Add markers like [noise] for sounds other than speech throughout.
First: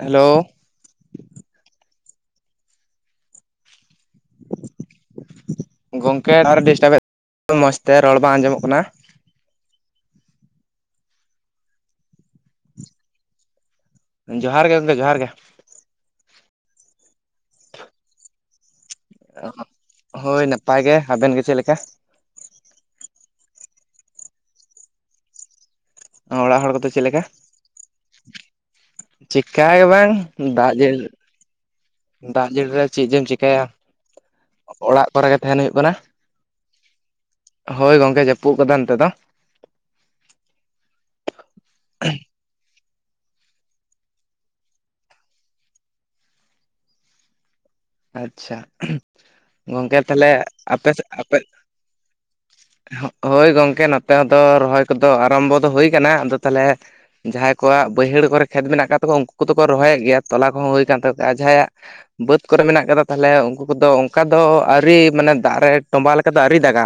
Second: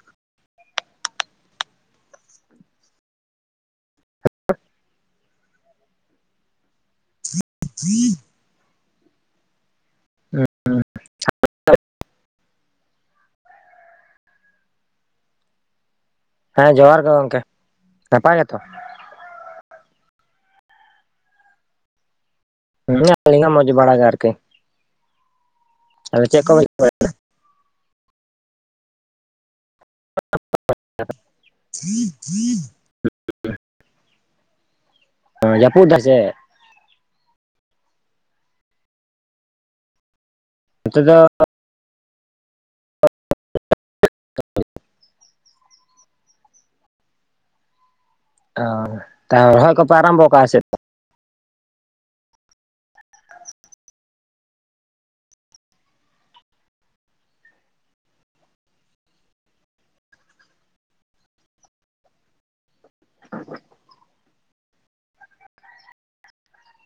Hello. ᱜᱚᱝᱠᱮ [unintelligible] disturbed ᱢᱚᱡᱽᱛᱮ ᱨᱚᱲ ᱵᱟᱝ ᱟᱸᱡᱚᱢᱚᱜ ᱠᱟᱱᱟ᱾ ᱦᱩᱸ ᱦᱩᱸ ᱡᱚᱦᱟᱨ ᱜᱮ ᱜᱚᱝᱠᱮ ᱡᱚᱦᱟᱨ ᱜᱮ᱾ ᱦᱮᱸ ᱡᱚᱦᱟᱨ ᱜᱮ ᱜᱚᱝᱠᱮ ᱱᱟᱯᱟᱭ ᱜᱮᱛᱚ᱾ ᱦᱳᱭ ᱱᱟᱯᱟᱭ ᱜᱮ, ᱟᱵᱮᱱ ᱜᱮ ᱪᱮᱫ ᱞᱮᱠᱟ᱾ ᱦᱮᱸ ᱟᱞᱤᱧ ᱦᱚᱸ ᱢᱚᱸᱡᱽ ᱵᱟᱲᱟᱜᱮ ᱟᱹᱨᱠᱤ᱾ ᱚᱲᱟᱜ ᱦᱚᱲ ᱠᱚᱫᱚ ᱪᱮᱫ ᱞᱮᱠᱟ [inaudible] ᱪᱮᱠᱟ ᱜᱮ ᱵᱟᱝ ᱫᱟᱜ ᱡᱮ ᱫᱟᱜ ᱡᱮᱞ ᱨᱮ᱾ ᱪᱮᱫ ᱡᱮᱢ ᱪᱤᱠᱟᱹᱭᱟ, ᱚᱲᱟᱜ ᱠᱚᱨᱮ ᱜᱮ ᱛᱟᱦᱮᱸᱱ ᱦᱩᱭᱩᱜ ᱡᱟᱹᱯᱩᱫ ᱠᱟᱱᱟ᱾ ᱫᱟᱭ ᱥᱮ ᱦᱳᱭ ᱜᱚᱝᱠᱮ ᱡᱟᱹᱯᱩᱫ ᱠᱟᱫᱟᱭ ᱱᱚᱛᱮ ᱫᱚ᱾ ᱦᱤᱛᱚᱜ ᱫᱚ ᱟᱪᱪᱷᱟ ᱚ [inaudible] ᱨᱚᱦᱚᱭ ᱠᱚᱯᱮ ᱜᱚᱝᱠᱮ ᱟᱨᱟᱢᱵᱚ ᱛᱟᱦᱚᱸᱞᱮ ᱠᱟᱜᱼᱟ ᱥᱮ ᱟᱯᱮ ᱥᱮᱫ ᱟᱯᱮ ᱦᱳᱭ ᱜᱚᱝᱠᱮ ᱱᱚᱛᱮ ᱦᱚᱸ ᱫᱚ ᱨᱚᱦᱚᱭ ᱠᱚᱫᱚ ᱟᱨᱟᱢᱵᱚ ᱫᱚ ᱦᱩᱭ ᱠᱟᱱᱟ ᱟᱫᱚ ᱛᱟᱦᱚᱸᱞᱮ᱾ ᱡᱟᱦᱟᱸᱭ ᱠᱚᱣᱟᱜ ᱵᱟᱹᱭᱦᱟᱹᱲ ᱠᱚᱨᱮ ᱠᱷᱮᱛ ᱢᱮᱱᱟᱜ ᱟᱠᱟᱫ ᱛᱟᱠᱚᱣᱟ ᱩᱱᱠᱩ ᱠᱚᱫᱚ ᱠᱚ ᱨᱚᱦᱚᱭᱮᱫ ᱜᱮᱭᱟ ᱛᱚᱞᱟ ᱠᱚᱦᱚᱸ ᱦᱩᱭ ᱠᱟᱱ ᱛᱟᱠᱚᱣᱟ ᱟᱨ ᱡᱟᱦᱟᱸᱭᱟᱜ ᱵᱟ. ᱫ ᱠᱚᱨᱮ ᱢᱮᱱᱟᱜ ᱠᱟᱫᱟ ᱛᱟᱦᱚᱞᱮ ᱩᱱᱠᱩ ᱠᱚᱫᱚ ᱚᱱᱠᱟ ᱫᱚ ᱟᱹᱣᱨᱤ ᱢᱟᱱᱮ ᱫᱟᱜ ᱨᱮ ᱛᱚᱸᱵᱟ ᱞᱮᱠᱟ ᱫᱚ ᱟᱹᱣᱨᱤ ᱫᱟᱜᱼᱟ᱾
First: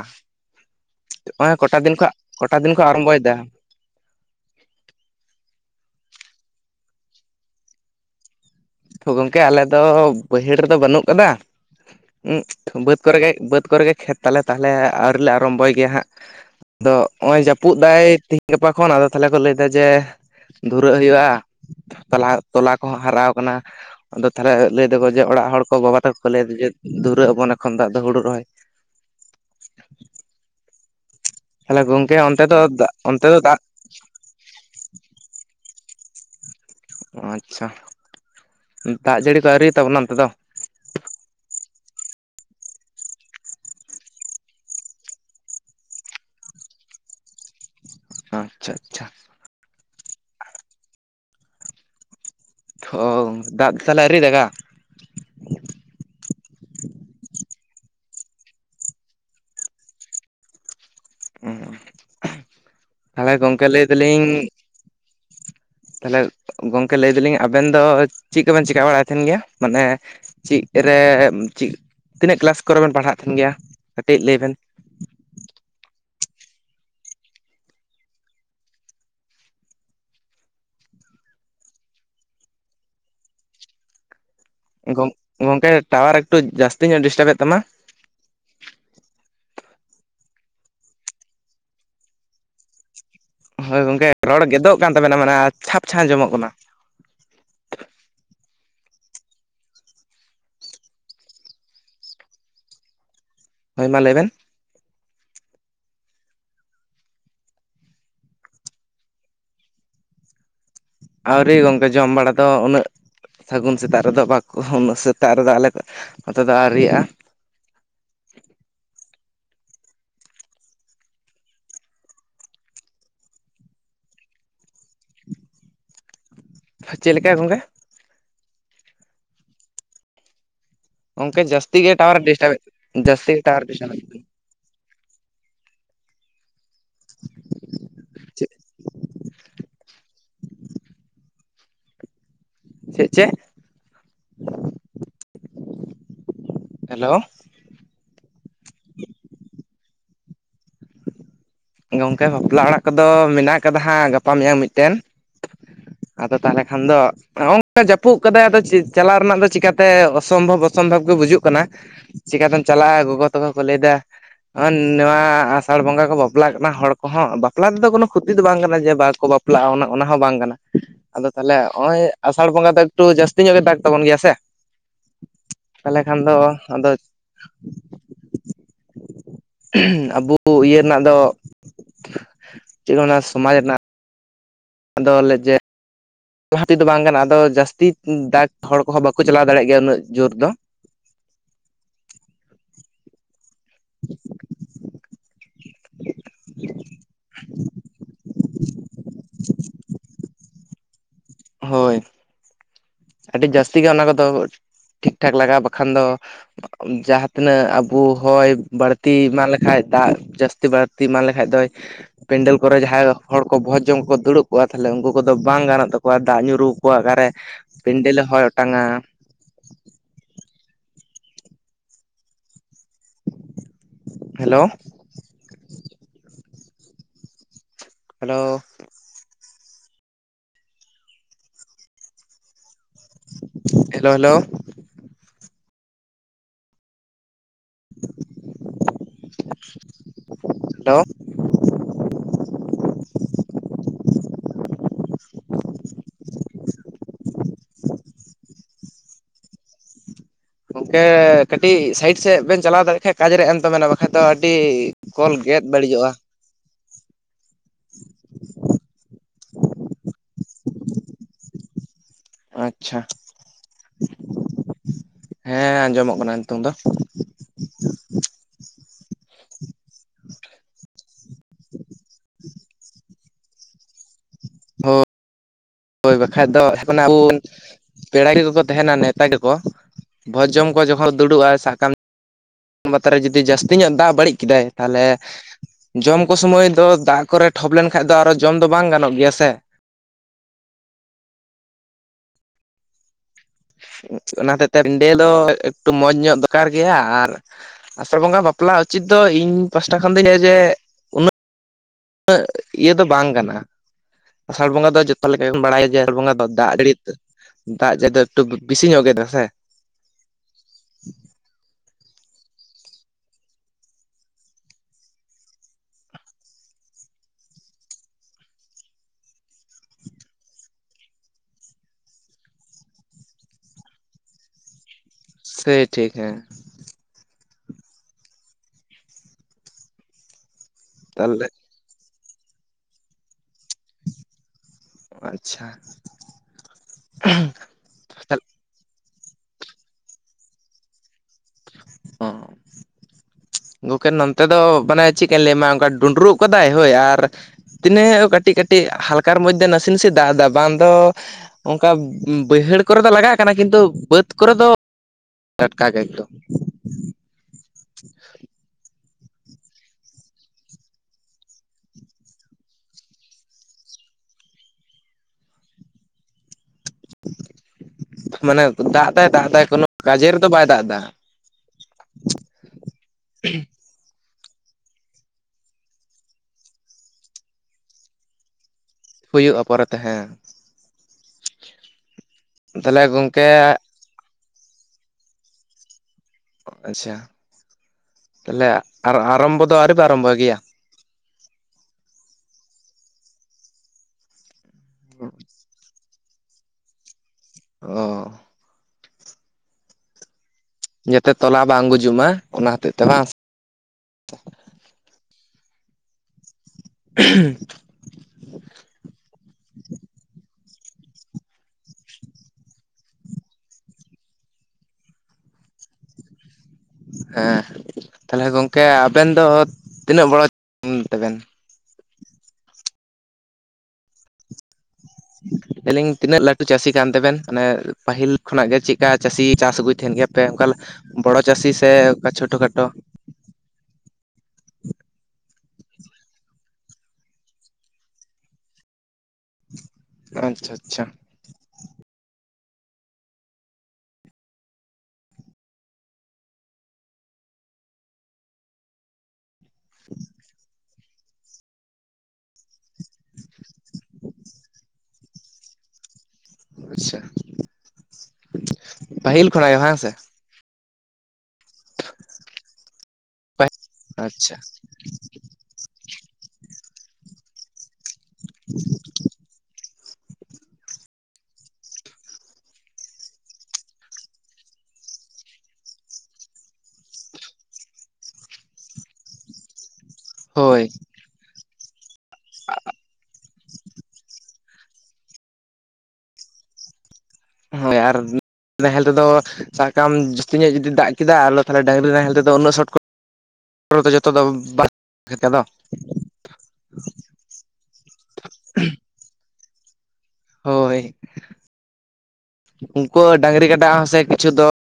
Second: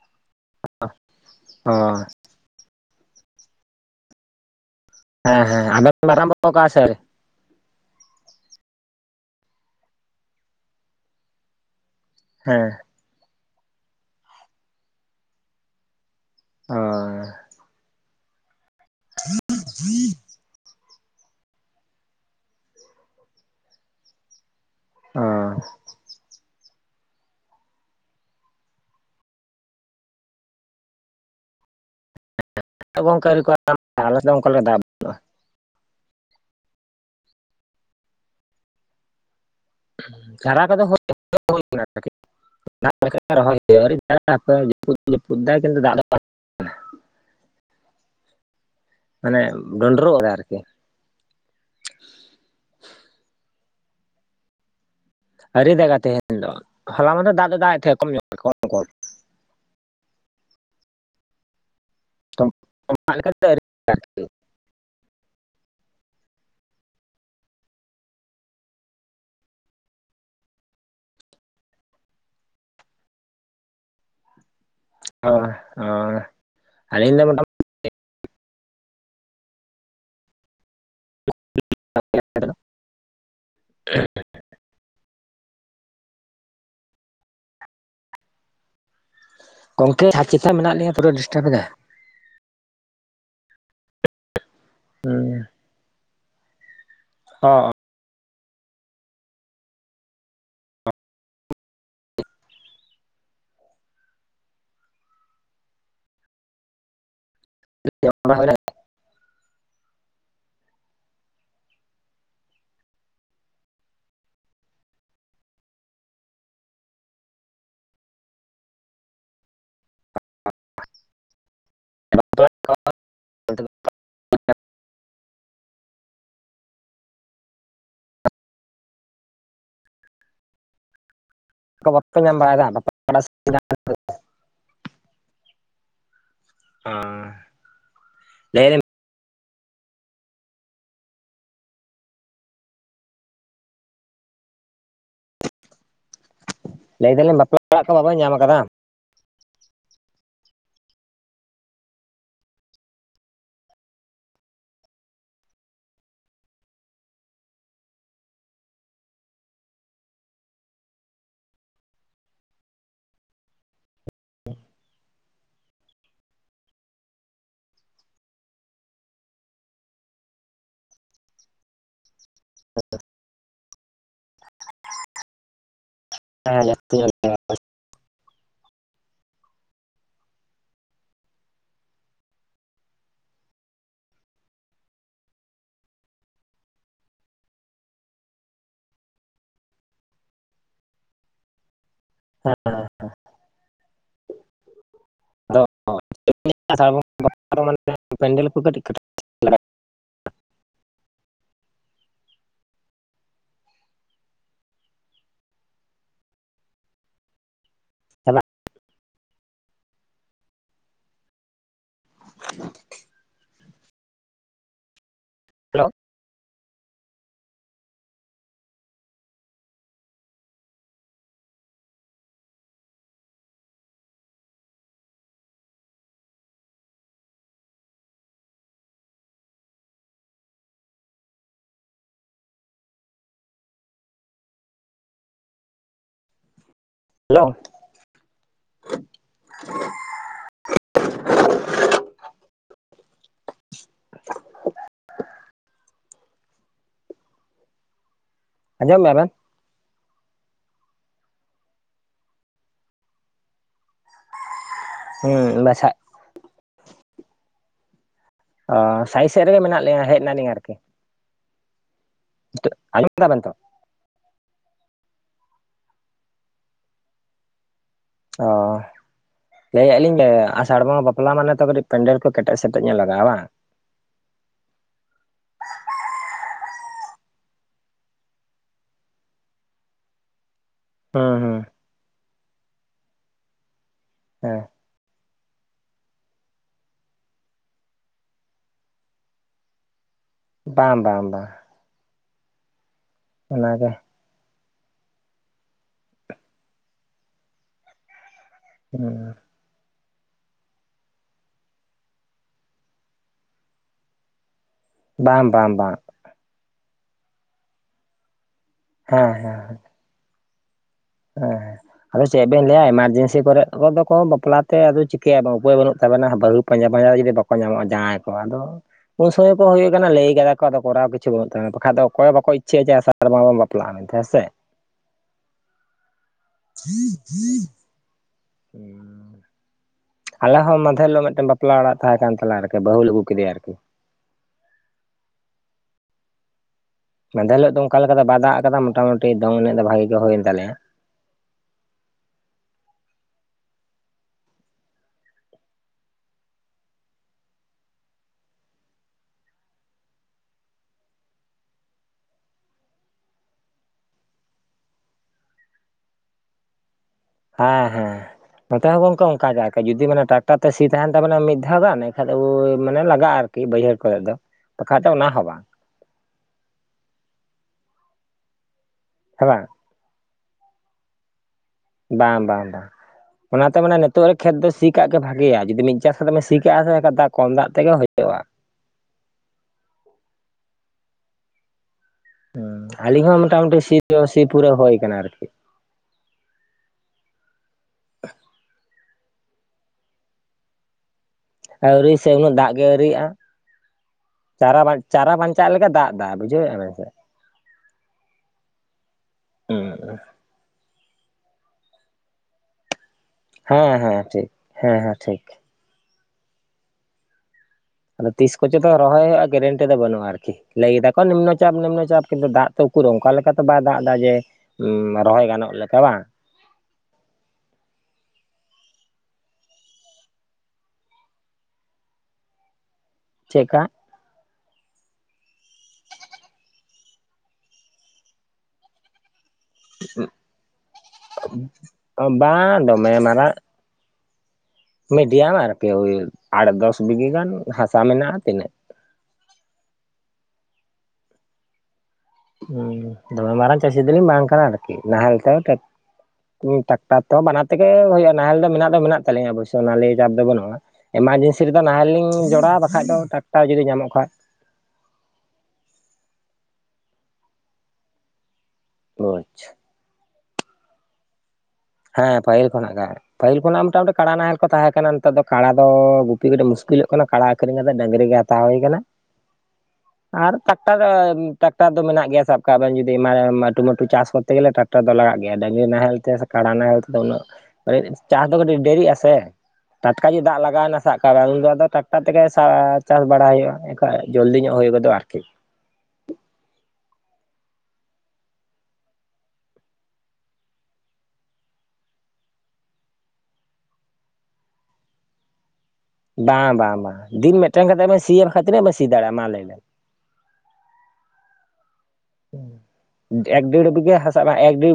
ᱦᱚᱸᱜᱼᱚᱭ ᱚ ᱠᱚᱴᱟ ᱫᱤᱱ ᱠᱷᱚᱡ, ᱠᱚᱴᱟ ᱫᱤᱱ ᱠᱷᱚᱡ ᱟᱨᱟᱢᱵᱚᱭᱮᱫᱟ᱾ ᱦᱮᱸ ᱦᱮᱸ [inaudible] ᱟᱢ ᱟᱨᱟᱢᱵᱚ ᱟᱠᱟᱫ ᱥᱮ ᱜᱚᱝᱠᱮ ᱟᱞᱮ ᱫᱚ ᱵᱟᱹᱭᱦᱟᱹᱲ ᱨᱮᱫᱚ ᱵᱟᱹᱱᱩᱜ ᱟᱠᱟᱫᱟ ᱦᱮᱸ ᱵᱟᱹᱫᱽ ᱵᱟᱹᱫᱽ ᱠᱚᱨᱮᱜᱮ ᱵᱟᱹᱫᱽ ᱠᱚᱨᱮ ᱜᱮ ᱠᱷᱮᱛ ᱛᱟᱞᱮ ᱛᱟᱦᱚᱞᱮ ᱟᱹᱣᱨᱤ ᱞᱮ ᱟᱨᱚᱢᱵᱚᱭ ᱜᱮᱭᱟ ᱦᱟᱸᱜ᱾ ᱚ ᱟᱫᱚ ᱱᱚᱜᱼᱚᱭ ᱡᱟᱹᱯᱩᱫ ᱫᱟᱭ ᱛᱤᱦᱤᱧ ᱜᱟᱯᱟ ᱠᱷᱚᱱ ᱟᱫᱚ ᱛᱟᱞᱦᱮ ᱠᱚ ᱞᱟᱹᱭᱫᱟ ᱡᱮᱹ᱾ ᱫᱷᱩᱨᱟᱹᱜ ᱦᱩᱭᱩᱜᱼᱟ ᱛᱚᱞᱟ ᱛᱚᱞᱟ ᱠᱚᱦᱚᱸ ᱦᱟᱨᱟ ᱠᱟᱱᱟ ᱟᱫᱚ ᱛᱟᱦᱞᱮ᱾ ᱞᱟᱹᱭ ᱮᱫᱟᱠᱚ ᱡᱮᱹ ᱚ ᱚᱲᱟᱜ ᱦᱚᱲ ᱠᱚ ᱵᱟᱵᱟ ᱛᱟᱠᱚ ᱠᱚ ᱞᱟᱹᱭ ᱮᱫᱟ ᱡᱮᱹ ᱫᱷᱩᱨᱟᱹᱜ ᱟᱵᱚᱱ ᱮᱠᱷᱚᱱ ᱫᱟᱜ ᱫᱚ ᱦᱩᱲᱩ ᱨᱚᱦᱚᱭ᱾ ᱛᱟᱦᱞᱮ ᱜᱚᱝᱠᱮ ᱚᱱᱛᱮ ᱫᱚ ᱫᱟᱜ ᱚᱱᱛᱮ ᱜᱚᱝᱠᱮ ᱫᱚ ᱟᱹᱣᱨᱤ ᱠᱚ ᱫᱟᱜ [unintelligible] ᱟᱪᱪᱷᱟ ᱫᱟᱜ ᱡᱟᱹᱲᱤ ᱠᱚ ᱟᱹᱣᱨᱤᱭ ᱛᱟᱵᱚᱱᱟ ᱚᱱᱛᱮ ᱫᱚ᱾ ᱪᱟᱨᱟ ᱠᱚᱫᱚ [inaudible] ᱦᱩᱭ [unintelligible] ᱟᱪᱪᱷᱟ ᱟᱪᱪᱷᱟ ᱢᱟᱱᱮ ᱰᱚᱸᱰᱨᱚᱜ ᱫᱟᱭ ᱟᱹᱨᱠᱤ ᱚ ᱫᱟᱜ ᱫᱚ ᱛᱟᱦᱞᱮ ᱟᱹᱣᱨᱤ ᱫᱟᱜᱼᱟ᱾ ᱟᱹᱨᱤ ᱫᱟᱜᱟᱭ ᱛᱟᱦᱮᱧ ᱫᱚ ᱦᱚᱞᱟ ᱢᱟᱫᱷᱮᱨ ᱫᱟᱜ ᱫᱚ ᱫᱟᱜ ᱮ ᱛᱟᱦᱮᱸ ᱠᱚᱢ ᱧᱚᱜ᱾ ᱠᱚᱢ ᱠᱚᱢ ᱛᱚ ᱫᱟᱜ ᱞᱮᱠᱟ ᱛᱟᱦᱚᱞᱮ ᱫᱚ ᱟᱹᱣᱨᱤ ᱜᱚᱝᱠᱮ ᱞᱟᱹᱭ ᱫᱟᱞᱤᱧ ᱛᱟᱦᱞᱮ ᱜᱚᱝᱠᱮ ᱞᱟᱹᱭ ᱫᱟᱞᱤᱧ ᱟᱵᱮᱱ ᱫᱚ ᱪᱮᱫ ᱠᱚᱵᱮᱱ ᱪᱤᱠᱟᱹ ᱵᱟᱲᱟᱭ ᱛᱟᱦᱮᱱ ᱜᱮᱭᱟ ᱢᱟᱱᱮ᱾ ᱪᱮᱫ ᱨᱮ ᱛᱤᱱᱟᱹᱜ ᱠᱞᱟᱥ ᱠᱚᱨᱮ ᱵᱮᱱ ᱯᱟᱲᱦᱟᱜ ᱛᱟᱦᱮᱱ ᱜᱮᱭᱟ ᱠᱟᱹᱴᱤᱡ ᱞᱟᱹᱭ ᱵᱮᱱ ᱟᱸ ᱦᱮᱸ ᱟᱞᱤᱧ ᱫᱚ [unintelligible] ᱜᱚᱝᱠᱮ ᱴᱟᱣᱟᱨ ᱮᱠᱴᱩ ᱡᱟᱹᱥᱛᱤ ᱧᱚᱜ ᱰᱤᱥᱴᱟᱨᱵ ᱮᱫ ᱛᱟᱢᱟ᱾ ᱜᱚᱝᱠᱮ ᱪᱷᱟᱸᱛ ᱪᱮᱛᱟᱱᱨᱮ ᱢᱮᱱᱟᱜ ᱞᱤᱧᱟ ᱯᱩᱨᱟᱹ ᱰᱤᱥᱴᱟᱨᱵ ᱮᱫᱟ᱾ ᱦᱳᱭ ᱜᱚᱝᱠᱮ ᱨᱚᱲ ᱜᱮᱫᱚᱜ ᱠᱟᱱ ᱛᱟᱵᱮᱱᱟ ᱢᱟᱱᱮ ᱪᱷᱟᱯ ᱪᱷᱟᱯ ᱟᱸᱡᱚᱢᱚᱜ ᱠᱟᱱᱟ᱾ ᱚ ᱦᱳᱭ ᱢᱟ ᱞᱟᱹᱭ ᱵᱮᱱ [unintelligible] ᱟᱹᱣᱨᱤ ᱜᱚᱝᱠᱮ ᱡᱚᱢ ᱵᱟᱲᱟ ᱫᱚ ᱩᱱᱟᱹᱜ ᱥᱟᱹᱜᱩᱱ ᱥᱮᱛᱟᱜ ᱨᱮᱫᱚ ᱵᱟᱠᱚ [inaudible] ᱩᱱᱟᱹᱜ ᱥᱮᱛᱟᱜ ᱨᱮᱫᱚ ᱟᱞᱮ ᱠᱚ ᱱᱚᱛᱮ ᱫᱚ ᱟᱹᱣᱨᱤᱭᱟᱜᱼᱟ [unintelligible] ᱪᱮᱫ ᱞᱮᱠᱟ ᱜᱚᱝᱠᱮ ᱜᱚᱢᱠᱮ ᱡᱟᱹᱥᱛᱤ ᱠᱚ ᱜᱮ ᱴᱟᱣᱟᱨ ᱵᱟᱯᱮ ᱧᱟᱢ ᱰᱤᱥᱴᱟᱨᱵ ᱵᱟᱲᱟᱭᱮᱫᱟ ᱵᱟᱯᱞᱟ [inaudible] ᱚᱲᱟᱜ? ᱡᱟᱹᱥᱛᱤ ᱜᱮ ᱴᱟᱣᱟᱨ‌ ᱮ ᱰᱤᱥᱴᱟᱨᱵ ᱚ ᱪᱮᱫ ᱞᱟᱹᱭ ᱪᱮᱫ ᱪᱮᱫ ᱞᱟᱹᱭ ᱦᱮᱞᱳ ᱮᱫᱟᱞᱤᱧ ᱵᱟᱯᱞᱟ ᱚᱲᱟᱜ [inaudible] ᱠᱚ ᱵᱟᱵᱮᱱ ᱧᱟᱢ ᱠᱟᱫᱟ ᱜᱚᱢᱠᱮ ᱵᱟᱯᱞᱟ ᱚᱲᱟᱜ ᱠᱚᱫᱚ ᱢᱮᱱᱟᱜ ᱠᱟᱫᱟ ᱦᱟᱸᱜ ᱜᱟᱯᱟ ᱢᱮᱭᱟᱝ ᱢᱤᱫᱴᱮᱱ ᱟᱫᱚ ᱛᱟᱦᱚᱞᱮ ᱠᱷᱟᱱ ᱫᱚ ᱱᱚᱜᱼᱠᱟ ᱡᱟᱹᱯᱩᱫ ᱠᱟᱫᱟᱭ ᱟᱫᱚ ᱪᱟᱞᱟᱣ ᱨᱮᱱᱟᱜ ᱫᱚ ᱪᱤᱠᱟᱹᱛᱮ ᱚᱥᱚᱢᱵᱷᱚᱵ ᱚᱥᱚᱢᱵᱷᱚᱵ ᱜᱮ ᱵᱩᱡᱷᱟᱹᱜ ᱠᱟᱱᱟ᱾ ᱪᱤᱠᱟᱹᱛᱮᱢ ᱪᱟᱞᱟᱜᱼᱟ ᱜᱚᱜᱚ ᱛᱟᱠᱚ ᱠᱚ ᱞᱟᱹᱭ ᱮᱫᱟ ᱱᱚᱣᱟ ᱟᱥᱟᱲ ᱵᱚᱸᱜᱟ ᱠᱚ ᱵᱟ ᱵᱟᱯᱞᱟᱜ ᱠᱟᱱᱟ ᱦᱚᱲ ᱠᱚᱦᱚᱸ, ᱵᱟᱯᱞᱟ ᱛᱮᱫᱚ ᱠᱳᱱᱳ ᱠᱷᱚᱛᱤ ᱫᱚ ᱵᱟᱝ ᱠᱟᱱᱟ ᱡᱮᱹ ᱵᱟᱠᱚ ᱵᱟᱯᱞᱟᱜᱼᱟ ᱚᱱᱟ ᱚᱱᱟ ᱦᱚᱸ ᱵᱟᱝ ᱠᱟᱱᱟ᱾ ᱟᱫᱚ ᱛᱟᱦᱞᱮ ᱱᱚᱜᱼᱚᱭ ᱟᱥᱟᱲ ᱵᱚᱸᱜᱟ ᱫᱚ ᱮᱠᱴᱩ ᱡᱟᱹᱥᱛᱤ ᱧᱚᱜ ᱜᱮ ᱫᱟᱜ ᱛᱟᱵᱚᱱ ᱜᱮᱭᱟ ᱥᱮ᱾ ᱛᱟᱦᱚᱞᱮ ᱠᱷᱟᱱ ᱫᱚ ᱟᱫᱚ ᱡᱟᱹᱥᱛᱤ ᱟᱵᱚ ᱤᱭᱟᱹ ᱨᱮᱱᱟᱜ ᱫᱚ ᱾ ᱪᱮᱫ ᱚᱱᱟ ᱥᱚᱢᱟᱡ ᱨᱮᱱᱟᱜ ᱾ ᱟᱫᱚ ᱞ [inaudible] ᱡᱮ ᱾ ᱞᱟᱦᱟ ᱛᱮ ᱫᱚ ᱵᱟᱝ ᱠᱟᱱᱟ ᱟᱫᱚ ᱡᱟᱹᱥᱛᱤ ᱫᱟᱜ ᱦᱚᱲ ᱠᱚᱦᱚᱸ ᱵᱟᱠᱚ ᱪᱟᱞᱟᱣ ᱫᱟᱲᱮᱭᱟᱜ ᱜᱮᱭᱟ ᱩᱱᱟᱹᱜ ᱡᱳᱨ ᱫᱚ ᱾ ᱦᱮᱸᱮᱸ [inaudible] ᱟᱫᱚ [inaudible] ᱯᱮᱱᱰᱮᱞ ᱠᱚ ᱠᱟᱹᱴᱤᱡ ᱠᱟᱹᱴᱤᱡ ᱾ [inaudible] ᱦᱳᱭ, ᱟᱹᱰᱤ ᱡᱟᱹᱥᱛᱤ ᱜᱮ ᱚᱱᱟ ᱠᱚᱫᱚ ᱴᱷᱤᱠ ᱴᱷᱟᱠ ᱞᱟᱜᱟᱜᱼᱟ ᱵᱟᱠᱷᱟᱱ ᱫᱚ, ᱡᱟᱦᱟᱸ ᱛᱤᱱᱟᱹᱜ ᱟᱵᱚ, ᱩ ᱪᱟᱵᱟᱜ᱾ ᱦᱚᱭ ᱵᱟᱹᱲᱛᱤ ᱮᱢᱟᱱ ᱞᱮᱠᱷᱟᱱ ᱫᱟᱜ ᱡᱟᱹᱥᱛᱤ ᱵᱟᱹᱲᱛᱤ ᱮᱢᱟᱱ ᱞᱮᱠᱟᱱᱡ ᱫᱚᱭ ᱯᱮᱱᱰᱮᱞ ᱠᱚᱨᱮ ᱡᱟᱦᱟᱸᱭ ᱦᱚᱲ ᱠᱚ ᱵᱷᱚᱦᱡᱽ ᱡᱚᱝ ᱠᱚᱠᱚ ᱫᱩᱲᱩᱵ ᱠᱚᱼᱟ ᱛᱟᱦᱚᱞᱮ ᱩᱱᱠᱩ ᱠᱚᱫᱚ ᱵᱟᱝ ᱦᱮᱞᱳ ᱜᱟᱱᱚᱜ ᱛᱟᱠᱚ ᱫᱟᱜ ᱧᱩᱨᱩ ᱟᱠ ᱠᱚᱣᱟ ᱚᱠᱟᱨᱮ ᱯᱤᱸᱰᱮᱞᱮ ᱦᱚᱭ ᱚᱴᱟᱝᱼᱟ ᱾ Hello, hello, hello hello, hello, hello, ᱟᱸᱡᱚᱢ ᱢᱮᱼᱟ ᱵᱮᱱ? ᱜᱚᱝᱠᱮ ᱠᱟᱹᱴᱤᱡ ᱥᱟᱭᱤᱰ ᱥᱮᱫ ᱵᱮᱱ ᱪᱟᱞᱟᱣ ᱫᱟᱲᱮᱭᱟᱜ ᱠᱷᱟᱱᱡ ᱠᱟᱡ ᱨᱮ ᱮᱢ ᱛᱵᱮᱱᱟ ᱵᱟᱠᱷᱟᱡ ᱫᱚ ᱟᱹᱰᱤ ᱠᱚᱞ ᱦᱩᱸ ᱜᱮᱫ ᱵᱟᱪᱷᱟ ᱵᱟᱹᱲᱤᱡᱚᱜᱼᱟ ᱾ ᱚᱻ ᱥᱟᱭ ᱥᱮᱫ ᱨᱮᱜᱮ ᱢᱮᱱᱟᱜ ᱞᱤᱧᱟᱹ ᱦᱮᱡ ᱱᱟᱞᱤᱧᱟ ᱟᱨᱠᱤ ᱾ ᱟᱪᱪᱷᱟ ᱟᱸᱡᱚᱢ ᱫᱟᱵᱮᱱ ᱛᱚ ᱦᱮᱸ ᱟᱸᱡᱚᱢᱚᱜ ᱠᱟᱱᱟ ᱱᱤᱛᱚᱝ ᱫᱚ ᱾ ᱚᱻ ᱞᱟᱹᱭ ᱮᱜᱟ ᱞᱤᱧ ᱟᱥᱟᱲ ᱵᱚᱸᱜᱟ ᱵᱟᱯᱞᱟ ᱢᱟᱱᱮ ᱛᱚ ᱠᱟᱹᱴᱤᱡ ᱯᱮᱱᱰᱮᱞ ᱠᱚ ᱠᱮᱴᱮᱡ ᱥᱮᱴᱮᱡ ᱧᱚᱜ ᱞᱟᱜᱟᱼᱟ ᱵᱟᱝ? ᱦᱚ ᱦᱳᱭ ᱵᱟᱠᱷᱟᱡ ᱫᱚ ᱟᱵᱚ ᱯᱮᱲᱟ ᱜᱮᱠᱚ ᱠᱚ ᱛᱟᱦᱮᱱᱟ ᱱᱮᱛᱟ ᱜᱮᱠᱚ ᱾ ᱵᱷᱚᱡᱽ ᱡᱚᱢ ᱠᱚ ᱡᱚᱠᱷᱚᱱ ᱦᱩᱸ ᱫᱩᱲᱩᱵ ᱟᱭ ᱦᱩᱸ ᱥᱟᱵ ᱠᱟᱜ ᱢᱮᱛᱟᱨ ᱨᱮ ᱡᱩᱫᱤ ᱡᱟᱹᱥᱛᱤ ᱧᱚᱜ ᱫᱟᱜ ᱵᱟᱹᱲᱤᱡ ᱦᱮᱸ ᱠᱮᱫᱟᱭ ᱛᱟᱦᱚᱞᱮ ᱡᱚᱢ ᱠᱚ ᱥᱚᱢᱚᱭ ᱫᱚ ᱫᱟᱜ ᱠᱚᱨᱮ ᱴᱷᱚᱯ ᱞᱮᱱᱠᱷᱟᱱ ᱫᱚ ᱟᱨᱚ ᱡᱚᱢ ᱫᱚ ᱵᱟᱝ ᱜᱟᱱᱚᱜ ᱜᱮᱭᱟ ᱥᱮ ᱾ ᱵᱟᱝ ᱵᱟᱝ ᱵᱟᱝ ᱾ ᱚᱱᱟᱜᱮ ᱾ ᱚᱱᱟ ᱦᱚᱛᱮᱡ ᱛᱮ ᱱᱸᱰᱮ ᱫᱚ ᱮᱠᱴᱩ ᱢᱚᱸᱡᱽ ᱧᱚᱜ ᱫᱚᱨᱠᱟᱨ ᱜᱮᱭᱟ ᱟᱨ ᱟᱥᱟᱲ ᱵᱚᱸᱜᱟ ᱵᱟᱯ ᱵᱟᱯᱞᱟ ᱩᱪᱤᱛ ᱫᱚ ᱦᱩᱸ ᱤᱧ ᱯᱟᱥᱴᱟ ᱠᱷᱚᱱ ᱫᱚᱧ ᱡᱮ ᱩᱱᱟᱹᱜ ᱤᱭᱟᱹ ᱫᱚ ᱵᱟᱝ ᱠᱟᱱᱟ ᱟᱥᱟᱲ ᱵᱚᱸᱜᱟ ᱫᱚ ᱡᱚᱛᱚ ᱞᱮᱠᱟ ᱵᱟᱝ ᱜᱮᱢ ᱵᱟᱝ ᱵᱟᱲᱟᱭᱟ ᱵᱟᱝ ᱡᱮ ᱵᱚᱸᱜᱟ ᱫᱚ ᱫᱟᱜ ᱡᱟᱹᱲᱤ ᱫᱟᱜ ᱡᱟᱹ ᱫᱚ ᱮᱠᱴᱩ ᱵᱤᱥᱤ ᱧᱚᱜ ᱜᱮ ᱦᱮᱸ ᱥᱮ ᱦᱮᱸ ᱾ ᱦᱮᱸ ᱾ ᱟᱫᱚ ᱪᱮᱫ ᱵᱮᱱ ᱞᱟᱹᱭᱟ ᱮᱢᱟᱨᱡᱮᱱᱥᱤ ᱠᱚᱨᱮ ᱠᱚᱫᱚ ᱠᱚ ᱵᱟᱯᱞᱟ ᱛᱮ ᱪᱤᱠᱟᱹᱭᱟ ᱩᱯᱟᱹᱭ ᱵᱟᱹᱱᱩᱜ ᱛᱟᱵᱮᱱᱟ ᱵᱟᱹᱦᱩ ᱯᱟᱸᱡᱟ ᱯᱟᱸᱡᱟ ᱡᱩᱫᱤ ᱵᱟᱠᱚ ᱧᱟᱢᱚᱜᱼᱟ ᱡᱟᱶᱟᱭ ᱠᱚ ᱟᱫᱚ ᱩᱱᱥᱚᱢᱚᱭ ᱠᱚ ᱦ ᱦᱩᱭᱩᱜ ᱠᱟᱱᱟ ᱞᱟᱹᱭᱫᱟ ᱠᱚ ᱟᱫᱚ ᱠᱚᱨᱟᱣ ᱠᱤᱪᱷᱩ ᱵᱟᱹᱱᱩᱜᱟᱱᱟ ᱵᱟᱠᱷᱟᱱ ᱫᱚ ᱚᱠᱚᱭ ᱦᱚᱸ ᱵᱟᱠᱚ ᱤᱪᱷᱭᱟ ᱡᱮ ᱥᱮ ᱥᱟᱨᱢᱟ ᱵᱟᱯᱞᱟᱜᱼᱟ ᱾ ᱮᱱᱛᱷᱮ ᱥᱮ? ᱥᱮᱭ ᱴᱷᱤᱠ ᱦᱮᱸ ᱦᱸ ᱦᱮᱸ [unintelligible] ᱦᱮᱸ ᱾ ᱟᱞᱮ ᱦᱚᱸ ᱢᱟᱫᱷᱮᱨ ᱦᱤᱞᱳᱜ ᱢᱤᱫᱴ ᱛᱟᱦᱚᱞᱮ ᱵᱟᱯᱞᱟᱲᱟᱜ ᱛᱟᱦᱮᱸ ᱠᱟᱱ ᱛᱟᱞᱮ ᱟᱨᱠᱤ ᱵᱟᱹᱦᱩ ᱞᱮ ᱟᱹᱜᱩ ᱠᱮᱫᱮᱭᱟ ᱟᱨᱠᱤ ᱾ ᱟᱪᱪᱷᱟ ᱾ ᱢᱟᱱᱫᱷᱮᱨ ᱦᱤᱞᱳᱜ ᱫᱚ ᱚᱱᱠᱟ ᱞᱮᱠᱟ ᱫᱚ ᱵᱟᱭ ᱫᱟᱜ ᱟᱠᱟᱫᱟ ᱢᱚᱴᱟᱢᱩᱴᱤ ᱫᱚᱝ ᱮᱱᱮᱡ ᱫᱚ ᱵᱷᱟᱜᱮ ᱜᱮ ᱦᱩᱭᱮᱱ ᱛᱟᱞᱮᱭᱟ ᱾ ᱦᱚᱸ ᱾ ᱜᱚᱝᱠᱮ ᱱᱚᱱᱛᱮ ᱫᱚ ᱢᱟᱱᱮ ᱪᱮᱫ ᱠᱟᱹᱧ ᱞᱟᱹᱭᱟᱢᱟ ᱚᱱᱠᱟ ᱰᱩᱸᱰᱨᱩᱜ ᱠᱟᱫᱟᱭ ᱦᱳᱭ ᱟᱨ ᱛᱤᱱᱟᱹᱜ ᱠᱟᱹᱴᱤᱡ ᱠᱟᱹᱴᱤᱡ ᱦᱟᱞᱠᱟᱨ ᱢᱚᱫᱽᱷᱮ ᱱᱟᱥᱮ ᱱᱟᱥᱮ ᱫᱟᱜ ᱮᱫᱟ ᱵᱟᱝ ᱫᱚ ᱚᱱᱠᱟ ᱵᱟᱹᱭᱦᱟᱹᱲ ᱠᱚᱨᱮ ᱫᱚ ᱞᱟᱜᱟᱜ ᱠᱟᱱᱟ ᱠᱤᱱᱛᱩ ᱵᱟᱹᱫ ᱠᱚᱨᱮ ᱫᱚ ᱴᱟᱴᱠᱟ ᱜᱮ ᱮᱠᱫᱚ ᱾ ᱦᱟᱸ ᱦᱮᱸ ᱾ ᱱᱚᱛᱮ ᱦᱚᱸ ᱜᱚᱝᱠᱮ ᱚᱱᱠᱟᱜᱮ ᱟᱨᱠᱤ ᱡᱩᱫᱤ ᱢᱟᱱᱮ ᱴᱨᱟᱠᱴᱟᱨ ᱛᱮ ᱥᱤ ᱛᱟᱦᱮᱱ ᱛᱟᱵᱮᱱᱟ ᱢᱤᱫ ᱫᱷᱟᱣ ᱜᱟᱱ ᱮᱱᱠᱷᱟᱡ ᱳᱭ ᱢᱟᱱᱮ ᱞᱟᱜᱟᱜᱼᱟ ᱟᱨ ᱠᱤ ᱵᱟᱹᱭᱦᱟᱹᱲ ᱠᱚᱨᱮ ᱫᱚ ᱵᱟᱠᱷᱟᱡ ᱫᱚ ᱚᱱᱟ ᱦᱚᱸ ᱵᱟᱝ ᱾ ᱢᱟᱱᱮ ᱫᱟᱜ ᱮᱫᱟ ᱦᱮᱸ ᱫᱟᱜ ᱮᱫᱟ ᱵᱟᱝ ᱠᱳᱱᱳ ᱠᱟᱡᱮ ᱨᱮᱫᱚ ᱵᱟᱭ ᱫᱟᱜ ᱮᱫᱟ ᱾ ᱵᱟᱝ ᱵᱟᱝ ᱵᱟᱝ ᱚᱱᱟᱛᱮ ᱢᱟᱱᱮ ᱦᱤᱛᱚᱜ ᱨᱮ ᱠᱷᱮᱛ ᱫᱚ ᱥᱤ ᱠᱟᱜ ᱜᱮ ᱵᱷᱟᱜᱮᱭᱟ ᱡᱩᱫᱤ ᱢᱤᱫ ᱪᱟᱥ ᱨᱮᱢᱮ ᱥᱤ ᱠᱟᱜᱼᱟ ᱥᱮ ᱮᱱᱠᱷᱟᱜ ᱫᱟᱜ ᱠᱚᱢ ᱫᱟᱜ ᱛᱮᱜᱮ ᱦᱩᱭᱩᱜᱼᱟ ᱾ ᱦᱩᱭᱩᱜᱼᱟ ᱯᱚᱨᱮᱛᱮ ᱦᱮᱸ ᱾ ᱦᱩᱸ ᱛᱟᱦᱚᱞᱮ ᱟᱹᱞᱤᱧ ᱦᱚᱸ ᱜᱚᱝᱠᱮ ᱢᱚᱴᱟᱢᱩᱴᱤ ᱥᱤ ᱫᱚ ᱥᱤ ᱯᱩᱨᱟᱹ ᱦᱩᱭ ᱠᱟᱱᱟ ᱟᱨᱠᱤ ᱾ ᱟᱪᱪᱷᱟ, ᱛᱟᱦᱚᱞᱮ ᱟᱨᱟ-ᱟᱨᱟᱢᱵᱚ ᱫᱚ ᱟᱨᱣᱨᱤ ᱯᱮ ᱟᱨᱟᱢᱵᱚ ᱜᱮᱭᱟ? ᱟᱹᱣᱨᱤ ᱥᱮ ᱩᱱᱟᱹᱜ ᱫᱟᱜ ᱜᱮ ᱟᱹᱣᱨᱤᱭᱜᱼᱟ ᱪᱟᱨᱟ ᱵᱟᱸ ᱪᱟᱨᱟ ᱵᱟᱧᱪᱟᱜ ᱞᱮᱠᱟ ᱫᱟᱜ ᱫᱟᱜ ᱵᱩᱡᱷᱟᱹᱣᱮᱜᱼᱟ ᱵᱮᱱ ᱛᱚ ᱾ ᱚ ᱾ ᱦᱩᱸ ᱾ ᱡᱟᱛᱮ ᱛᱚᱞᱟ ᱵᱟᱝ ᱜᱩᱡᱩᱜ ᱢᱟ ᱚᱱᱟ ᱦᱚᱛᱮᱡ ᱛᱮ ᱵᱟᱝ ᱦᱮᱸ ᱦᱮᱸ ᱴᱷᱤᱠ, ᱦᱮᱸ ᱦᱮᱸ ᱴᱷᱤᱠ ᱾ [inaudible] ᱟᱫᱚ ᱛᱤᱥ ᱠᱛᱚᱮᱪᱚ ᱨᱚᱦᱚᱭ ᱦᱩᱭᱩᱜᱼᱟ ᱜᱮᱨᱮᱱᱴᱤ ᱫᱚ ᱵᱟᱹᱱᱩᱜᱼᱟ ᱟᱨᱠᱤ, ᱞᱟᱹᱭ ᱫᱟᱠᱚ ᱱᱤᱢᱱᱚ ᱪᱟᱯ ᱱᱤᱢᱱᱚ ᱪᱟᱯ ᱠᱤᱱᱛᱩ ᱫᱟᱜ ᱛᱚ ᱩᱠᱩᱨ ᱚᱝᱠᱟ ᱞᱮᱠᱟ ᱛᱚ ᱵᱟᱭ ᱫᱟᱜ ᱮᱫᱟ ᱡᱮ ᱨᱚᱦᱚᱭ ᱜᱟᱱᱚᱜ ᱞᱮᱠᱟ ᱵᱟᱝ! ᱦᱮᱸ ᱛᱟᱦᱚᱞᱮ ᱜᱚᱝᱠᱮ ᱟᱵᱮᱱ ᱫᱚ ᱛᱤᱱᱟᱹᱜ ᱵᱚᱲᱚ [inaudible] ᱛᱮᱵᱮᱱ? ᱪᱮᱜᱠᱟ? ᱞᱮᱭᱫᱟᱹᱞᱤᱝ ᱛᱤᱱᱟᱹᱜ ᱞᱟᱹᱴᱩ ᱪᱟᱹᱥᱤ ᱠᱟᱱ ᱛᱮᱵᱮᱱ ᱚᱱᱮ ᱯᱟᱹᱦᱤᱞ ᱠᱷᱚᱱᱟᱜ ᱜᱮ ᱪᱤᱜ ᱠᱟ ᱪᱟᱹᱥᱤ ᱪᱟᱥ ᱟᱹᱜᱩᱭ ᱛᱟᱦᱮᱱ ᱜᱮᱭᱟ ᱯᱮ ᱚᱱᱠᱟ ᱵᱚᱲᱚ ᱪᱟᱹᱥᱤ ᱥᱮ ᱚᱱᱠᱟ ᱪᱷᱳᱴᱚ ᱠᱷᱟᱴᱚ? ᱦᱮᱸ ᱢᱟᱨᱟᱜ ᱢᱤᱰᱤᱭᱟᱢ ᱟᱨᱠᱤ ᱳᱭ ᱟᱴ ᱫᱚᱥ ᱵᱤᱜᱷᱟ ᱜᱟᱱ ᱦᱟᱥᱟ ᱢᱮᱱᱟᱜᱼᱟ, ᱛᱤᱱᱟᱹᱜ! ᱟᱪᱪᱷᱟ ᱟᱪᱪᱷᱟ ᱾ ᱦᱩᱸ ᱫᱚᱢᱮ ᱢᱟᱨᱟᱝ ᱪᱟᱹᱥᱤ ᱫᱚᱞᱤᱧ ᱵᱟᱝ ᱠᱟᱱᱟ ᱟᱨᱠᱤ ᱱᱟᱦᱮᱞ ᱛᱮᱦᱚᱸ ᱩᱸ ᱴᱟᱠᱴᱟᱨ ᱛᱮᱦᱚᱸ ᱵᱟᱱᱟᱨ ᱛᱮᱜᱮ ᱦᱩᱭᱩᱜᱼᱟ ᱱᱟᱦᱮᱞ ᱫᱚ ᱢᱮᱱᱟᱜ ᱫᱚ ᱢᱮᱱᱟᱜ ᱛᱟᱞᱤᱧᱟ ᱚᱵᱚᱥ ᱚᱱᱟ ᱞᱤᱭᱮ ᱪᱟᱯ ᱫᱚ ᱵᱟᱹᱱᱩᱜᱼᱟ ᱾ ᱮᱢᱟᱨᱡᱮᱱᱥᱤ ᱨᱮᱫᱚ ᱱᱟᱦᱮᱞ ᱞᱤᱧ ᱡᱚᱲᱟᱣᱟ ᱵᱟᱠᱟᱡ ᱫᱚ ᱴᱟᱠᱴᱟᱨ ᱡᱩᱫᱤ ᱧᱟᱢᱚᱜ ᱠᱷᱟᱡ ᱾ ᱟᱪᱪᱷᱟ, ᱵᱩᱡᱽ ᱯᱟᱹᱦᱤᱞ ᱠᱷᱚᱱᱟᱜ ᱜᱮ ᱵᱟᱝ ᱥᱮ! ᱦᱮᱸ ᱯᱟᱹᱦᱤᱞ ᱠᱷᱚᱱᱟᱜ ᱜᱮ, ᱯᱟᱹᱦᱤᱞ ᱵᱟᱝ ᱥᱮ ᱠᱷᱚᱱᱟᱜ ᱢᱚᱴᱟᱢᱩᱴᱤ ᱠᱟᱲᱟ ᱟᱪᱪᱷᱟ ᱱᱟᱦᱮᱞ ᱠᱚ ᱛᱟᱦᱮᱸ ᱠᱟᱱᱟ ᱾ ᱱᱮᱛᱟᱨ ᱫᱚ ᱠᱟᱲᱟ ᱫᱚ ᱜᱩᱯᱤ ᱠᱟᱹᱴᱤᱡ ᱢᱩᱥᱠᱤᱞᱚᱜ ᱠᱟᱱᱟ ᱠᱟᱲᱟ ᱟᱹᱠᱷᱨᱤᱧ ᱠᱟᱛᱮᱫ ᱰᱟᱹᱝᱨᱤ ᱜᱮ ᱦᱟᱛᱟᱣ ᱦᱩᱭ ᱠᱟᱱᱟ ᱾ ᱟᱨ ᱴᱨᱟᱠᱴᱟᱨ ᱴᱨᱟᱠᱴᱟᱨ ᱫᱚ ᱢᱮᱱᱟᱜ ᱜᱮᱭᱟ ᱥᱟᱵ ᱠᱟᱜ ᱵᱮᱱ ᱡᱩᱫᱤ ᱮᱢᱟ ᱟᱴᱩᱢᱟᱴᱩ ᱪᱟᱥ ᱠᱚᱨᱛᱮ ᱜᱮᱞᱮ ᱴᱟᱠ ᱴᱟᱨ ᱫᱚ ᱞᱟᱜᱟᱜ ᱜᱮᱭᱟ ᱰᱟᱹᱝᱨᱤ ᱱᱟᱦᱮᱞ ᱛᱮ ᱠᱟᱲᱟ ᱱᱟᱦᱮᱞ ᱛᱮᱫᱚ ᱩᱱᱟᱹᱜ ᱪᱟᱥ ᱫᱚ ᱠᱟᱹᱴᱤᱡ ᱰᱮᱨᱤᱜᱼᱟ ᱥᱮ ᱴᱟᱴᱠᱟ ᱡᱩᱫᱤ ᱫᱟᱜ ᱦᱳᱭ ᱞᱟᱜᱟᱣᱮᱱᱟ ᱥᱟᱠ [unintelligible] ᱩᱱ ᱫᱚ ᱟᱫᱚ ᱴᱟᱠᱴᱟᱨ ᱛᱮᱜᱮ ᱥᱟ ᱪᱟᱥ ᱵᱟᱲᱟ ᱦᱩᱭᱩᱜᱼᱟ ᱮᱠᱟ ᱡᱚᱞᱫᱤ ᱧᱚᱜ ᱦᱩᱭ ᱜᱚᱫᱚᱜᱼᱟ ᱟᱨᱠᱤ ᱾ ᱦᱮᱸ ᱟᱨ ᱱᱟᱦᱮᱞ ᱛᱮᱫᱚ ᱥᱟᱠᱼᱟᱢ ᱡᱟᱹᱥᱛᱤ ᱧᱚᱜ ᱡᱩᱫᱤ ᱫᱟᱜ ᱠᱮᱫᱟ ᱟᱞᱚ ᱛᱟᱦᱚᱞᱮ ᱰᱟᱝᱨᱤ ᱱᱟᱦᱮᱞ ᱛᱮᱫᱚ ᱩᱱᱟᱹᱜ ᱥᱚᱴ ᱠᱚ ᱠᱚᱨᱮ ᱫᱚ ᱡᱚᱛᱚ ᱫᱚ [unintelligible] ᱵᱟᱝ ᱵᱟᱝ ᱵᱟᱝ ᱫᱤᱱ ᱢᱤᱫᱴᱟᱝ ᱠᱟᱛᱮ ᱥᱤᱭᱟ ᱵᱟᱠᱷᱟᱡ ᱛᱤᱱᱟᱹᱜ ᱵᱮᱱ ᱥᱤ ᱫᱟᱲᱮᱭᱟᱜᱼᱟ ᱢᱟ ᱞᱟᱹᱭ ᱵᱮᱱ! ᱦᱳᱭ, ᱩᱝᱠᱩ ᱦᱚᱸ ᱮᱠ ᱰᱟᱝᱨᱤ ᱰᱮᱲ ᱠᱟᱰᱟ ᱦᱚᱸ ᱵᱤᱜᱷᱟᱹ ᱥᱮ ᱦᱟᱥᱟ ᱠᱤᱪᱷᱩ ᱵᱟᱝ ᱫᱚ ᱮᱠ ᱰᱮᱲ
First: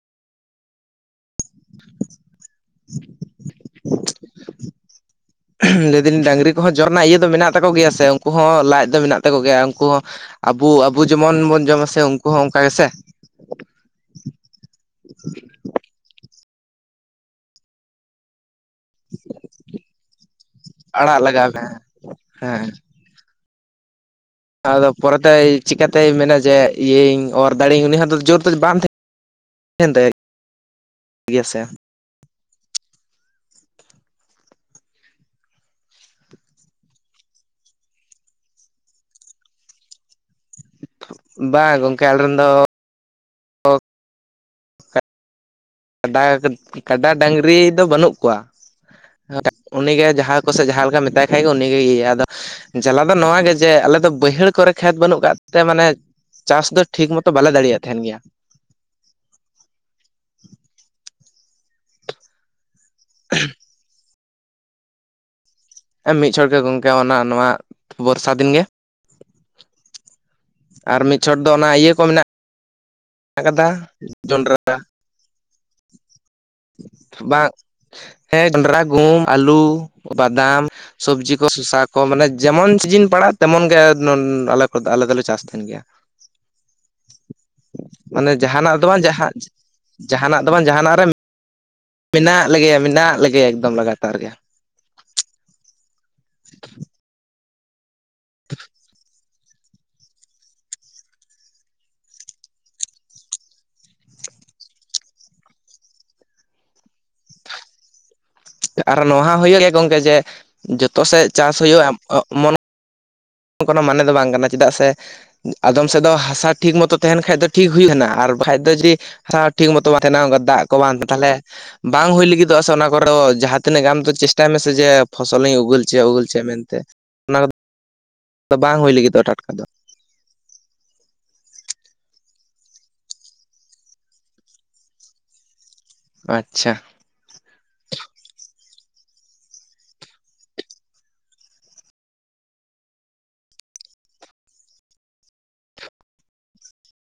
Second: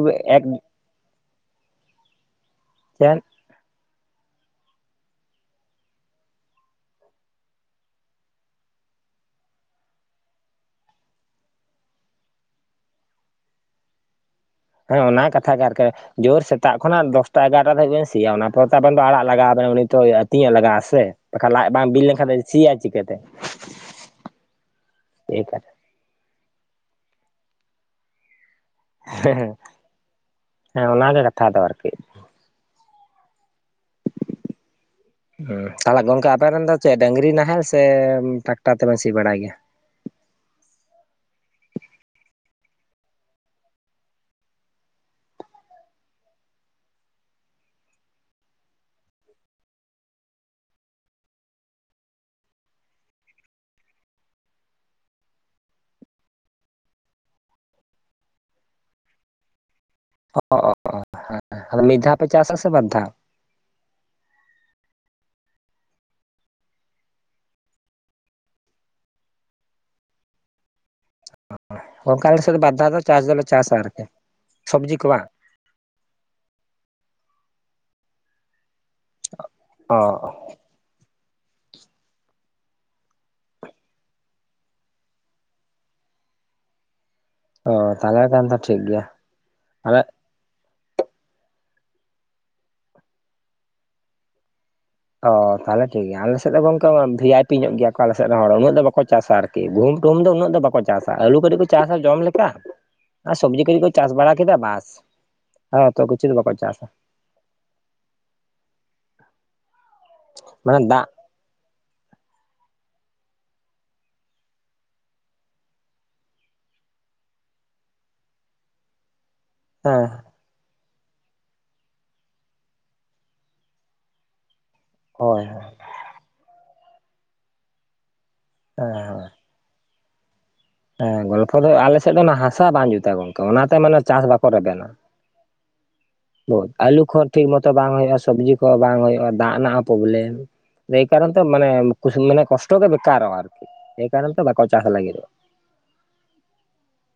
ᱪᱮᱫ? [unintelligible] ᱞᱟᱹᱭ ᱫᱟᱞᱤᱧ ᱰᱟᱹᱝᱨᱤ ᱠᱚᱦᱚᱸ ᱡᱚᱨ ᱨᱮᱱᱟᱜ ᱤᱭᱟᱹ ᱫᱚ ᱢᱮᱱᱟᱜ ᱛᱟᱠᱚ ᱜᱮᱭᱟ ᱥᱮ, ᱩᱝᱠᱩ ᱦᱚᱸ ᱞᱟᱡ ᱫᱚ ᱢᱮᱱᱟᱜ ᱛᱟᱠᱚ ᱜᱮᱭᱟ, ᱩᱱᱠᱩ ᱦᱚᱸ ᱟᱵᱩ ᱟᱵᱩ ᱡᱮᱢᱚᱱ ᱵᱚᱱ ᱡᱚᱢᱟ ᱥᱮ ᱩᱝᱠᱩ ᱦᱚᱸ ᱚᱝᱠᱟ ᱜᱮᱥᱮ᱾ ᱦᱮᱸ ᱚᱱᱟ ᱠᱟᱛᱷᱟ ᱜᱮ ᱟᱨᱠᱤ, ᱡᱳᱨ ᱥᱮᱛᱟᱜ ᱠᱷᱚᱱᱟᱜ ᱫᱚᱥᱴᱟ, ᱮᱜᱟᱨᱴᱟ ᱫᱷᱟᱹᱵᱤᱡ ᱵᱮᱱ ᱥᱤᱭᱟ ᱚᱱᱟ [unintelligible] ᱫᱚ ᱟᱲᱟᱜ ᱞᱟᱜᱟᱜᱼᱟ ᱟᱵᱮᱱ ᱦᱚᱸ ᱩᱱᱤ ᱛᱚ ᱟᱹᱛᱤᱧᱮ ᱞᱟᱜᱟᱜᱼᱟ ᱥᱮ ᱟᱲᱟᱜ ᱞᱟᱜᱟᱣ ᱵᱟᱠᱷᱟᱱ ᱢᱮ ᱞᱟᱡ ᱵᱟᱝ ᱵᱤ ᱞᱮᱝᱠᱷᱟᱱ ᱫᱚ ᱦᱮᱸ ᱥᱤᱭᱟ ᱪᱤᱠᱟᱹᱛᱮ᱾ ᱟᱫᱚ ᱯᱚᱨᱮᱛᱮᱭ ᱦᱮᱸ ᱪᱤᱠᱟᱛᱮᱭ ᱢᱮᱱᱟ ᱡᱮ ᱤᱭᱟᱹᱭᱟᱹᱧ ᱚᱨ ᱫᱟᱲᱮᱭᱟᱹᱧ ᱩᱱᱤ ᱦᱚᱸ ᱛᱚ ᱡᱳᱨ ᱫᱚ ᱵᱟᱝ ᱛᱟᱦᱮᱸ ᱦᱮᱸ, ᱦᱮᱸ ᱚᱱᱟᱜᱮ ᱜᱮᱭᱟ ᱠᱟᱛᱷᱟ ᱫᱚ ᱥᱮ ᱟᱨᱠᱤ᱾ ᱦᱩᱸ ᱛᱟᱦᱚᱞᱮ ᱜᱚᱝᱠᱮ ᱟᱵᱮᱱ ᱨᱮᱱ ᱫᱚ ᱪᱮᱫ ᱰᱟᱝᱨᱤ ᱱᱟᱦᱮᱞ ᱥᱮ ᱴᱨᱟᱠᱴᱟᱨ ᱛᱮᱵᱮᱱ ᱥᱤ ᱵᱟᱲᱟᱭ ᱜᱮᱭᱟ? ᱵᱟ ᱜᱚᱝᱠᱮ ᱟᱞ ᱨᱮᱱ ᱫᱚ ᱠᱟᱰᱟ, ᱠᱟᱰᱟ, ᱰᱟᱹᱝᱨᱤ ᱫᱚ ᱵᱟᱹᱱᱩᱜ ᱠᱚᱣᱟ᱾ [inaudible] ᱩᱱᱤ ᱜᱮ ᱡᱟᱦᱟᱸ ᱠᱚ ᱥᱮᱜ ᱡᱟᱦᱟᱸ ᱞᱮᱠᱟᱢ ᱢᱮᱛᱟᱭ ᱠᱷᱟᱡ ᱜᱮ ᱩᱱᱤ ᱜᱮ ᱤᱭᱟᱹᱭᱟ, ᱟᱫᱚ ᱡᱟᱞᱟ ᱫᱚ ᱱᱚᱣᱟ ᱜᱮ ᱡᱮ ᱟᱞᱮ ᱫᱚ ᱵᱟᱹᱭᱦᱟᱹᱲ ᱠᱚᱨᱮ ᱠᱷᱮᱛ ᱵᱟᱹᱱᱩᱜ ᱠᱟᱫ ᱛᱮ ᱢᱟᱱᱮ ᱪᱟᱥ ᱫᱚ ᱴᱷᱤᱠ ᱢᱚᱛᱚ ᱵᱟᱞᱮ ᱫᱟᱲᱮᱭᱟᱜ ᱛᱟᱦᱮᱸᱱ ᱜᱮᱭᱟ᱾ ᱚᱻ ᱦᱮᱸ ᱟᱫᱚ ᱢᱤᱫ ᱫᱷᱟᱣ ᱯᱮ ᱪᱟᱥᱟ ᱥᱮ ᱵᱟᱨ ᱫᱷᱟᱣ? [unintelligible] ᱮ ᱢᱤᱫ ᱪᱷᱚᱲ ᱜᱮ ᱜᱚᱝᱠᱮ ᱚᱱᱟ ᱱᱚᱣᱟ, ᱵᱚᱨᱥᱟ ᱫᱤᱱ ᱜᱮ᱾ ᱟᱨ ᱢᱤᱫ ᱪᱷᱚᱴ ᱫᱚ ᱚᱱᱟ ᱤᱭᱟᱹ ᱠᱚ ᱢᱮᱱᱟᱜ ᱜᱚᱝᱠᱮ ᱟᱞᱮ ᱥᱮᱫ ᱫᱚ ᱵᱟᱨᱫᱷᱟ ᱫᱚ ᱪᱟᱥ ᱫᱚᱞᱮ ᱪᱟᱥᱟ ᱟᱠᱟᱫᱟ ᱟᱨᱠᱤ, ᱡᱚᱱᱰᱨᱟ ᱥᱚᱵᱽᱡᱤ ᱠᱚ ᱵᱟᱝ? ᱵᱟᱝ ᱦᱮᱸ ᱡᱚᱱᱰᱨᱟ, ᱜᱩᱦᱩᱢ, ᱟᱞᱩ, ᱚ ᱵᱟᱫᱟᱢ, ᱥᱚᱵᱽᱡᱤ ᱠᱚ ᱥᱚᱥᱟ ᱠᱚ ᱢᱟᱱᱮ ᱡᱮᱢᱚᱱ ᱥᱤᱡᱤᱱ ᱯᱟᱲᱟᱜ-ᱟ ᱛᱮᱢᱚᱱ ᱜᱮ ᱟᱞᱮ ᱟᱞᱮ ᱫᱚᱞᱮ ᱪᱟᱥ ᱛᱟᱦᱮᱸᱱ ᱜᱮ ᱭᱟ᱾ ᱚ ᱛᱟᱦᱚᱞᱮ ᱢᱟᱱᱮ ᱠᱷᱟᱱ ᱡᱟᱦᱟᱸᱱᱟᱜ ᱴᱷᱤᱠ ᱫᱚ ᱜᱮᱭᱟ ᱵᱟᱝ ᱡᱟᱦᱟᱸ ᱟᱞᱮ ᱡᱟᱦᱟᱸᱱᱟᱜ ᱫᱚ ᱵᱟᱝ ᱡᱟᱦᱟᱸᱱᱟᱜ ᱨᱮ ᱢᱮᱱᱟᱜ ᱞᱮᱜᱮᱭᱟ ᱢᱮᱱᱟᱜ ᱞᱮᱜᱮᱭᱟ ᱮᱠᱫᱚᱢ ᱞᱟᱜᱟᱛᱟᱨ ᱜᱮ᱾ ᱚᱻ ᱛᱟᱦᱚᱞᱮ ᱴᱷᱤᱠ ᱜᱮᱭᱟ ᱟᱞᱮ ᱥᱮᱫ ᱫᱚ ᱜᱚᱝᱠᱮ ᱵᱷᱤ. ᱟᱭ. ᱯᱤ. ᱧᱚᱜ ᱜᱮᱭᱟ ᱠᱚ ᱟᱞᱮ ᱥᱮᱫ ᱨᱮᱱ ᱦᱚᱲ, ᱩᱱᱟᱹᱜ ᱫᱚ ᱵᱟᱠᱚ ᱪᱟᱥᱟ ᱟᱨ ᱠᱤ ᱜᱩᱦᱩᱢ ᱴᱩᱦᱩᱢ ᱫᱚ ᱩᱱᱟᱹᱜ ᱫᱚ ᱵᱟᱠᱚ ᱪᱟᱥᱟ ᱟᱹᱞᱩ ᱠᱟᱹᱴᱤᱡ ᱠᱚ ᱪᱟᱥᱟ ᱡᱚᱢ ᱞᱮᱠᱟ, ᱟᱨ ᱥᱚᱵᱽᱡᱤ ᱠᱚ ᱡᱩᱫᱤ ᱠᱚ ᱪᱟᱥ ᱵᱟᱲᱟ ᱠᱮᱫᱟ ᱵᱟᱥ, ᱟᱨ ᱚᱛᱚ ᱠᱤᱪᱷᱩ ᱫᱚ ᱵᱟᱠᱚ ᱪᱟᱥᱟ᱾ ᱟᱨ ᱱᱚᱣᱟ ᱦᱚᱸ ᱦᱩᱭᱩᱜ ᱜᱮᱭᱟ ᱜᱚᱝᱠᱮ ᱡᱮ, ᱢᱟᱱᱮ ᱡᱚᱛᱚ ᱫᱟᱜ ᱥᱮᱫ ᱪᱟᱥ ᱦᱩᱭᱩᱜᱼᱟ ᱮᱢᱚᱱ [inaudible] ᱠᱚᱱᱚ ᱢᱟᱱᱮ ᱫᱚ ᱵᱟᱝ ᱠᱟᱱᱟ ᱪᱮᱫᱟᱜ ᱥᱮ ᱟᱫᱚᱢ ᱥᱮᱫ ᱫᱚ ᱦᱟᱥᱟ ᱴᱷᱤᱠ ᱢᱚᱛᱚ ᱛᱟᱦᱮᱸᱱ ᱠᱷᱟᱡ ᱫᱚ ᱴᱷᱤᱠ ᱦᱩᱭ ᱞᱮᱱᱟ ᱟᱨ ᱵᱟᱠᱟᱡ ᱫᱚ ᱡᱮ ᱦᱟᱥᱟ ᱴᱷᱤᱠ ᱢᱚᱛᱚ ᱵᱟᱝ ᱦᱮᱸ ᱛᱟᱦᱮᱸᱱᱟ ᱚᱝᱠᱟ ᱫᱟᱜ ᱠᱚ ᱵᱟᱝ [inaudible] ᱛᱟᱦᱮᱞᱮ, ᱵᱟᱝ ᱦᱩᱭ ᱞᱟᱹᱜᱤᱫᱚᱜᱼᱟ ᱥᱮ ᱚᱱᱟ ᱠᱚᱨᱮ ᱫᱚ ᱡᱟᱦᱟᱸ ᱛᱤᱱᱟᱹᱜ ᱜᱮ ᱟᱢ ᱫᱚ ᱪᱮᱥ ᱴᱟᱭ ᱢᱮᱥᱮ ᱡᱮ ᱯᱷᱚᱥᱚᱞ ᱦᱳᱭ ᱤᱧ ᱩᱜᱟᱹᱞ ᱦᱚᱪᱚᱭᱟ ᱩᱜᱟᱹᱞ ᱦᱚᱪᱚᱭᱟ ᱢᱮᱱᱛᱮ᱾ ᱟᱫᱚ ᱵᱟᱝ ᱦᱩᱭ ᱞᱟᱹᱜᱤᱫᱚᱜᱼᱟ ᱦᱮᱸ ᱴᱟᱴᱠᱟ ᱫᱚ᱾ ᱦᱮᱸ ᱜᱚᱞᱯᱚ ᱫᱚ ᱟᱞᱮ ᱥᱮᱫ ᱫᱚ ᱚᱱᱟ ᱦᱟᱥᱟ ᱵᱟᱝ ᱡᱩᱛᱟ ᱜᱚᱝᱠᱮ ᱚᱱᱟᱛᱮ ᱢᱟᱱᱮ ᱪᱟᱥ ᱵᱟᱠᱚ ᱨᱮᱵᱮᱱᱟ᱾ ᱵᱩᱡᱷ ᱟᱪᱪᱷᱟ ᱟᱹᱞᱩ ᱠᱚᱦᱚᱸ ᱴᱷᱤᱠ ᱢᱚᱛᱚ ᱵᱟᱝ ᱦᱩᱭᱩᱜᱼᱟ ᱞ, ᱥᱚᱵᱽᱡᱤ ᱠᱚᱸ ᱦᱚᱸ ᱵᱟᱝ ᱦᱩᱭᱩᱜᱼᱟ, ᱫᱟᱜ ᱨᱮᱱᱟᱜ ᱦᱚᱸ ᱯᱨᱚᱵᱞᱮᱢ, ᱮᱭ ᱠᱟᱨᱚᱱ ᱛᱮ ᱢᱟᱱᱮ ᱢᱟᱱᱮ ᱠᱚᱥᱴᱚ ᱜᱮ ᱵᱮᱠᱟᱨ ᱨᱚᱜ-ᱟ ᱨᱟᱡᱤ, ᱮᱭ ᱠᱟᱨᱚᱱ ᱛᱮ ᱵᱟᱠᱚ ᱪᱟᱥ ᱞᱟᱹᱜᱤᱫᱚᱜ-ᱟ᱾